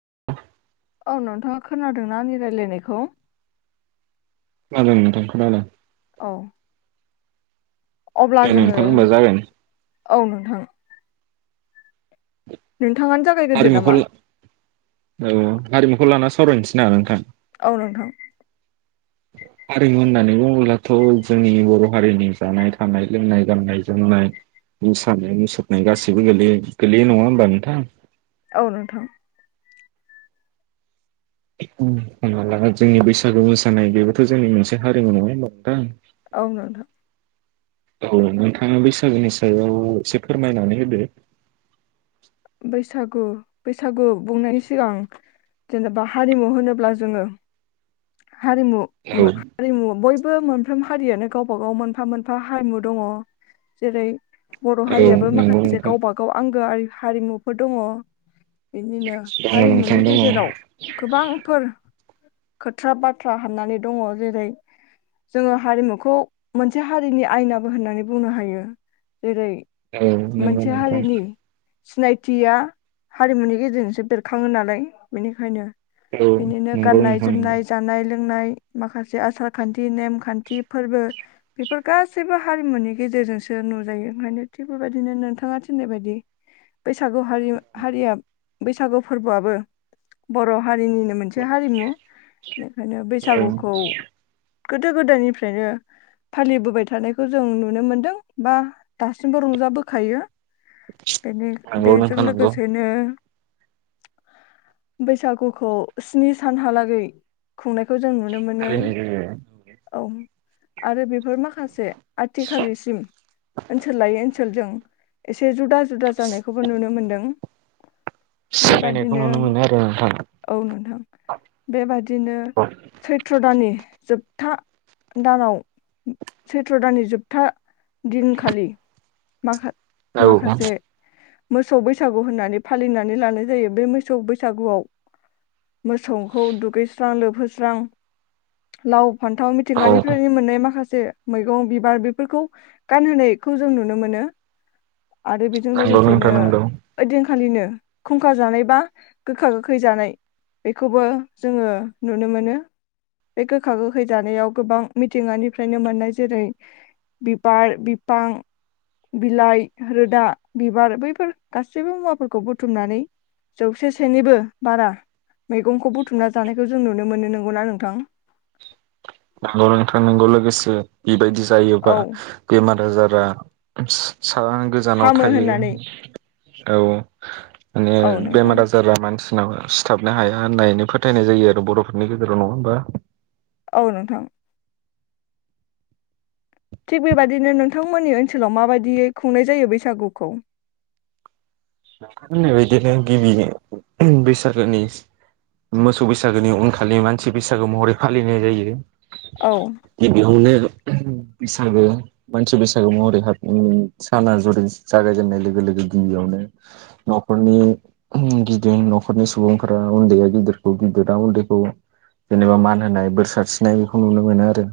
[inaudible] औ नोंथाङा खोनादोंना आंनि रायलायनायखौ? खोनादों नोंथां खोनादों। औ। अब्ला दे जोङो नोंथां होनबा जागायनाय औ नोंथां। नों थाङानो जागायग्रोदो हारिमुखौ नामा? औ हारिमुखौ लाना सावरायनोसै ना नोंथां। औ नोंथां। हारिमु होननानै बुङोब्लाथ' जोंनि बर' हारिनि जानाय थानाय लोंनाय गाननाय जोमनाय मोसानाय मुसुरनाय गासैबो गोलैयो गोलैयो नङा होमबा नोंथां? औ नोंथां। [unintelligible] जोंनि बैसागु मोसानाय बेबोथ' जोंनि मोनसे हारिमु नङा ओमबा नोंथां? औ नोंथां औ नोंथाङा बैसागोनि सायाव इसे फोरमायनानै होदो। बैसागु बैसागु बुंनायनि सिगां जेनेबा हारिमु होनोब्ला जोङो हारिमु औ हारिमु बय बो मोनफ्राम हारियानो गावबा गाव मोनफा मोनफा हारिमु दङ जेरै बर' औ हारियाबो नंगौ माखासे नोंथां गावबा गाव आं गो आरि हारिमुफोर दङ। बिदिनो दङ नोंथां हारिमुनि दङ गेजेराव गोबांफोर [inaudible] खोथ्रा बाथ्रा हाबनानै दङ जेरै जोङो हारिमुखौ मोनसे हारिनि आयनाबो होननानै बुंनो हायो। जेरै औ नोंगौ मोनसे नोंथां। हारिनि सिनायथिया हारिमुनि गेजेरजोंसो बेरखाङो नालाय बेनिखायनो औ बेनिनो नोंगौ गाननाय नोंथां। नंगौ जोमनाय जानाय लों लोंनाय माखासे आसार खान्थि नेमखान्थि फोरबो बेफोर गासैबो हारिमुनि गेजेरजोंसो नुजायो ओंखायनो थिग बेबायदिनो नोंथाङा थिननाय बायदि बैसाग गौ हारिमा हारियाब बैसागु फोरबोआबो बर' हारिनिनो मोनसे हारिमु। बेनिखायनो औ बैसागुखौ गोदो गोदायनिफ्रायनो फालिबोबाय थानायखौ जों नुनो मोनदों बा दासिमबो रंजाबोखायो। बेनि नंगौ बेजों नोंथां नंगौ लोगोसेनो बैसागुखौ स्नि सानहालागै गै खुंनाय खौ जों नुनो मोनो फालिनाय औ। आरो बेफोर माखासे आथिखालसिम ओनसोल लायै फोरजों एसे जुदा जुदा जानायखौबो नुनो मोन्दों। सोलायनायखौ नुनो मोनो आरो नोंथां। बेबायदिनो सैथ्र' दानि जोबथा दानाव सैत्र' दाननि जोबथा दिनखालि माखा माखासे मोसौ बैसागु होननानै फालिनानै लानाय जायो बे मोसौ बैसागुआव मोसौखौ दुगैस्रां लोबहोस्रां लाव फन्थाव औ औ मिथिंगानिफ्रायनो मोननाय माखासे से मैगं बिबार बेफोरखौ गानहोनायखौ जों नुनो मोनो। आरो बेजों नंगौ लोगोसेनो नोंथां नंगौ ओदिन खालिनो खुंखा जानाय बा गोखा गोखै जानाय बेखौबो जोङो नुनो मोनो बे गोखा गोखै जानायाव गोबां मिथिंगानिफ्रायनो मोननाय जेरै बिबार, बिफां, बिलाइ, रोदा, बिबार बैफोर गासैबो मुवाफोरखौ बुथुमनानै जौसे सेनिबो बारा मैगंखौ बुथुमना जानायखौ जों नुनो मोनो नंगौना नोंथां? नोंथां नोंथां नोंगौ लोगोसे बेबायदि जायोबा औ बेमार आजारा गोजानाव हामो थायो होननानै औ माने औ नोंथां बेमार आजारा मानसि सिथाबनो हाया होननानै फोथायनाय जायो आरो बर'फोरनि गेजेराव नङा होमबा? औ नोंथां। थिग बेबाददिनो नोंथांमोननि ओनसोलाव माबायदियै खुंनाय जायो बैसागुखौ? नों होननाय बदिनो गिबि बैसागोनि मोसौ बैसागोनि उनखालि मानसि बैसागो महरै फालिनाय जायो। औ बे बिहु ने। बैसागो मानसि बैसागो महरै हाबनानै साना जुरि जागायजेननाय लोगो लोगो गिबियावनो न'खरनि गिदिं न'खरनि सुबुंफोरा उन्दैया गिदिरखौ गिदिरा उन्दैखौ जेनेबा मान होनाय बोर सारस्रिनाय बेखौ नुनो मोनो आरो।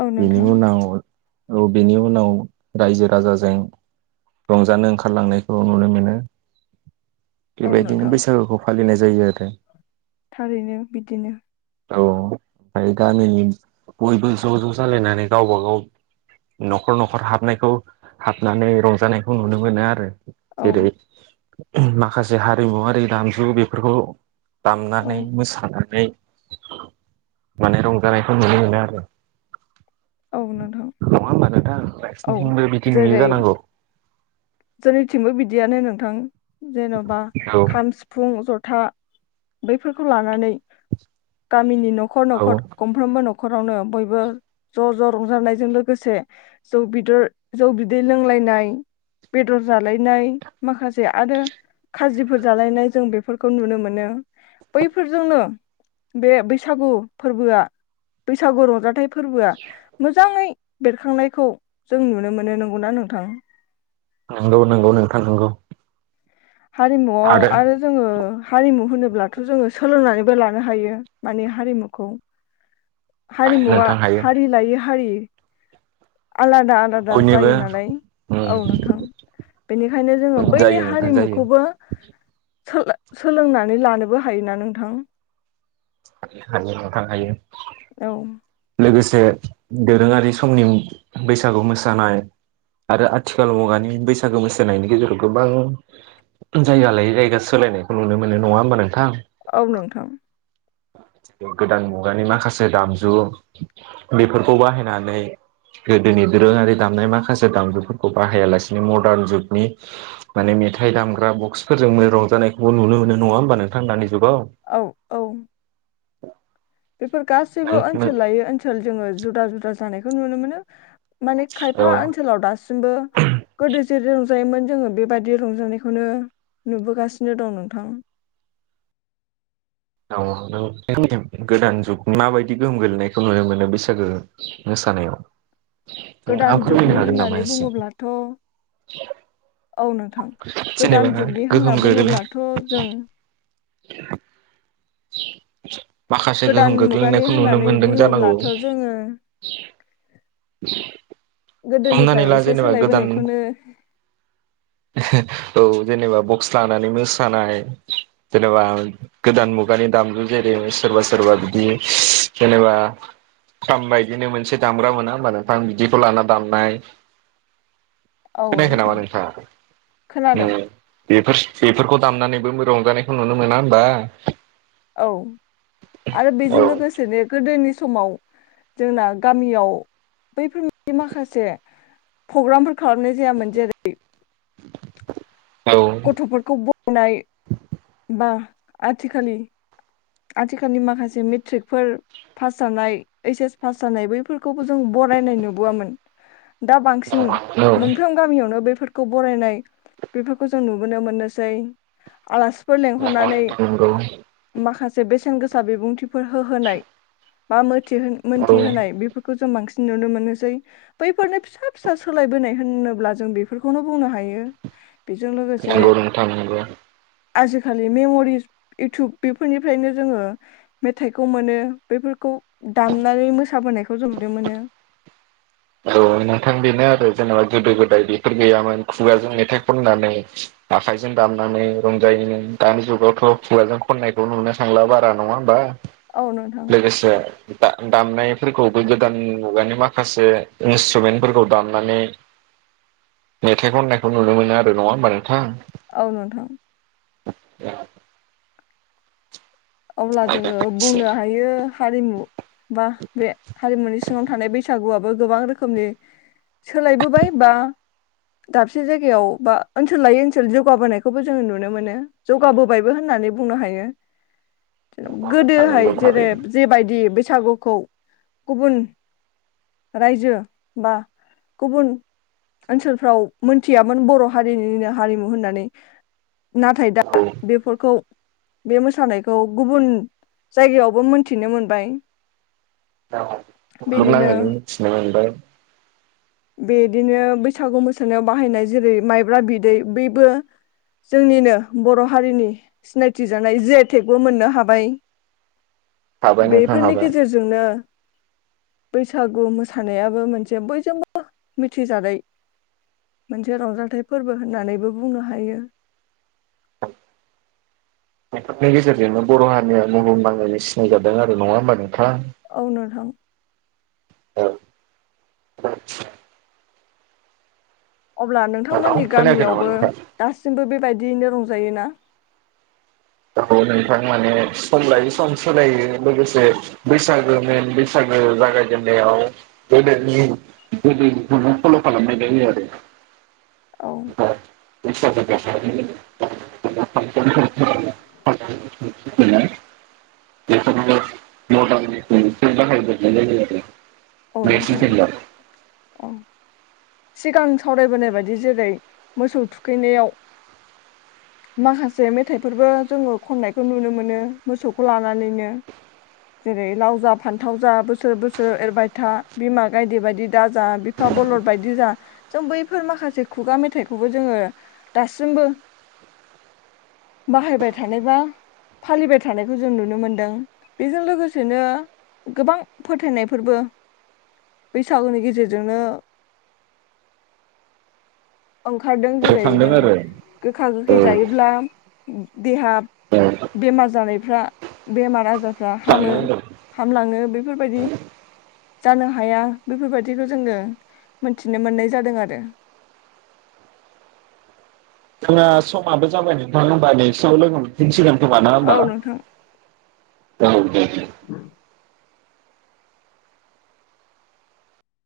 औ बेनि नोंथां उनाव औ बेनि उनाव रायजो राजाजों रंजानो ओंखारलांनायखौ नुनो मोनो। ओं औ बेबायदिनो नोंथां बैसागुखौ फालिनाय जा जायो आरो थारैनो बिदिनो औ ओमफ्राय गामिनि बयबो ज' ज' जालायनानै गावबा गाव न'खर न'खर हाबनायखौ हाबनानै रंजानायखौ नुनो मोनो आरो। औ जेरै माखासे हारिमुवरारि दामजु बेफोरखौ औ दामनानै मोसानानै माने रंजानायखौ नुनो मोनो आरो। औ नोंथां नङा होमबा नोंथां? औ नोंसिनिथिंबो बिदिं नुयो जेरै जानांगौ? जोंनिथिंबो बिदियानो नोंथां। जेन'बा औ खाम सिफुं ज था बैफोरखौ लानानै गामिनि नो न'खर औ न'खर गंफ्रोमबो न खरावनो बयबो ज' ज' रंजानायजों लोगोसे जौ बिदर जौ बिदै लोंलायनाय बेदर जालायनाय माखासे आरो खाजिफोर जालायनाय जों बेफोरखौ नुनो मोनो बैफोरजोंनो बे बैसागु फोरबोआ बैसागु रंजाथाइ फोरबोआ मोजाङै बेरखांनायखौ जों नुनो मोनो नंगौना नोंथां। नंगौ नंगौ नोंथां नंगौ। हारिमुआव आरो जोङो हारिमु होनोब्लाथ' जोङो सोलोंनानैबो लानो हायो माने हारिमुखौ। हायो हारिमुवा नोंथां हायो हारि लायै हारि [unintelligible] आलादा आलादा बयनिबो जायो नालाय उम औ नोंथां बेनिखायनो जोङो जायो बैनि नोंथां जायो हारिमुखौबो सोला सोलोंनानै लानोबो हायोना नोंथां? हायो नोंथां हायो। औ लोगोसे दोरोङारि समनि बैसागु मोसानाय आरो आथिखाल मुगानि बैसागु मोसानायनि गेजेराव गोबां जायगा लायै जायगा सोलायनायखौ नुनो मोनो नङा होमबा नोंथां। औ नोंथां। गोदान मुगानि माखासे दामजु बेफोरखौ बाहायनानै गोदोनि दोरोङारि दामनाय माखासे दामजुफोरखौ बाहायालासिनो मदार्न जुगनि माने मेथाइ दामग्रा बक्सफोरजों रंजानायखौबो नुनो मोनो नङा होमबा नोंथां दानि औ औ औ बेफोर गासैबो ओनसोल लायै ओनसोल जोङो जुदा जुदा जानायखौ नुनो मोनो। माने औ खायफा ओनसोलाव दासिमबो गोदो जेरै दं रंजायोमोन जोङो बेबायाददि रंजानायखौनो नुबोगासिनो दं नोंथां। औ गोदान जुग माबायदि गोहोम गो्लैनायखौ नुनो मोनो बैसागो मोसानायाव? नोंथाङा गोदान फोरमायनो जुगनि हागोन नामा होननानै एसे बुङोब्लाथ'। औ नोंथां जेनेबा गोदान जुगनि होनना गोहोम गोग्लै बुङोब्लाथ' जों [inaudible] माखासे गोदान गोहोम मुगानि गोग्लैनायखौ नुनो होननानै मोनदों जानांगौ। बुङोब्लाथ' [inaudible] जोङो हमनानै गोदोनिफ्राय ला एसे जेनेबा गोदान सोलायबोनायखौनो औ जेनेबा बक्स लानानै मोसानाय जेनेबा गोदान मुगानि दामजु जेरै सोरबा सोरबा बिदि जेनेबा थाम बायदिनो मोनसे दामग्रा मोना होनोमबा नोंथां बिदिखौ लाना दामनाय। औ खोनायाखो नामा नोंथां नोंथाङा ओ खोनादों बेफोर बेफोरखौ दामनानैबो रंजानायखौ नुनो मोना होमबा। औ आरो औ बेजों लोगोसेनो गोदोनि समाव जोंना गामियाव बैफोर माखासे प्रग्रामफोर खालामनाय जायामोन जेरै [inaudible] गथ'फोरखौ बनाय बा आथिखालि आथिखालनि माखासे मेट्रिकफोर पास जानाय ऐइस-एस पास जानाय बैफोरखौबो जों बरायनाय नुबोआमोन। दा बांसिन औ मोनफ्रोम गामियावनो बे फोरखौ बरायनाय बेफोरखौ जों नुबोनो मोननोसै आलासि [inaudible] माखासे बेसेन गोसा बिबुंथिफोर होहोनाय बा थि औ मोनथि होनाय बेफोरखौ जों बांसिन नुनो मोनोसै बैफोरनो फिसा फिसा सोलायबोनाय होनोब्ला जों बेफोरखौनो बुंनो हायो। बेजों लोगोसे [unintelligible] आजिखालि मेम'रिस इउटुब बेफोरनिफ्रायनो जोङो मेथाइखौ मोनो बेफोरखौ दामनानै मोसाबोनाय खौ जों नुनो मोनो औ नोंथां बेनो आरो जेनेबा गोदो गोदाय बेफोर गैयामोन खुगाजों मेथाइ खननानै आखाइजों दामनानै रंजायोमोन दानि जुगावथ' खुगाजों खननायखौ नुनो थांला बारा नङा होमबा। औ नोंथां लोगोसे दामनायफोरखौबो गोदान मुगानि माखासे इन्सट्रुमेन्टफोरखौ दामनानै मेथाइ खननायखौ नुनो मोनो आरो नङा होमबा नोंथां। औ नोंथां। [inaudible] अब्ला जोङो बुंनो हायो हारिमु बा बे हारिमुनि सिङाव थानाय बैसागुआ बो गोबां रोखोमनि सोलायबोबाय बा दाबसे जायगायाव बा ओनसोल लायै ओनसोल जौगाबोनायखौबो जोङो नुनो मोनो जौगाबोबायबो होननानै बुंनो हायो। गोदोहाय नंगौ जेरै थारैनो जेबायदि बैसागुखौ गुबुन रायजो बा गुबुन ओनसोलफ्राव मोनथियामोन बर' हारिनिनो हारिमु होननानै नाथाय दा बेफोरखौ बे मोसानायखौ खौ गुबुन जायगायावबो मोनथिनो मोनबाय। बेनिनो बु्हुमनाङैनो मिथिनो मोनबाय। बेदिनो बैसागु मोसानायाव बाहायनाय जेरै माइब्रा बिदै बैबो जोंनिनो बर' हारिनि सिनायथि जानाय जे टेकबो मोननो हाबाय। हाबाय नोंथां बेफोरनि हाबाय गेजेरजोंनो बैसागु मोसानायाबो मोनसे बयजोंबो मिथिजानाय मोनसे रंजाथाइ फोरबो होननानैबो बुंनो हायो। [inaudible] बेफोरनि गेजेरजोंनो बर' हारिनिया महल नांनो सिनाय जादों आरो नङा होमबा नोंथाङा और नोंथां। औ। अब्ला हेलौ नोंथांमोननि खोनायाखै नामा गामियावबो नोंथां? दासिमबो बेबायदियैनो रंज जायोना? औ‌ नोंथां माने सम लायै सम सोलायो लोगोसे बैसागो मेन बैसागो जागाय देननायाव गोेदनि गोदोखौ फल' खालामनाय जायो आरो औ। [unintelligible] [unintelligible] औ नोंथां औ [unintelligible] सिगां सावरायबोनाय बायदि जेरै मोसौ थुखैनायाव माखासे मेथाइफोरबो जोङो खननायखौ नुनो मोनो मोसौखौ लानानैनो जेरै लाव जा फान्थाव जा बोसोर बोसोर एरबाय था बिमा गायदे बायदि दा जा बिफा बलद बायदि जा जों बैफोर माखासे खुगा मेथाइखौबो जोङो दासिमबो बाहायबाय थानाय बा फालिबाय थानायखौ जों नुनो मोनदों बेजों लोगोसेनो गोबां फोथायनायफोरबो बैसागुनि गेजेरजोंनो ओंखारदों जेरै थांदों जों आरो गोखा औ गोखै जायोब्ला देहा औ बेमार जानायफ्रा बेमार आजारफ्रा हामो थांदों होनदों हामलाङो बेफोरबायदि जानो हाया बेफोरबायदिखौ जोङो मोनथिनो मोननाय जादों आरो जोंना समाबो जाबाय नोंथां होमबा दे एसे उनाव लोगो मोनफिनसिगोन। सोबा नाङा औ होमबा नोंथां [unintelligible] औ दे। [inaudible]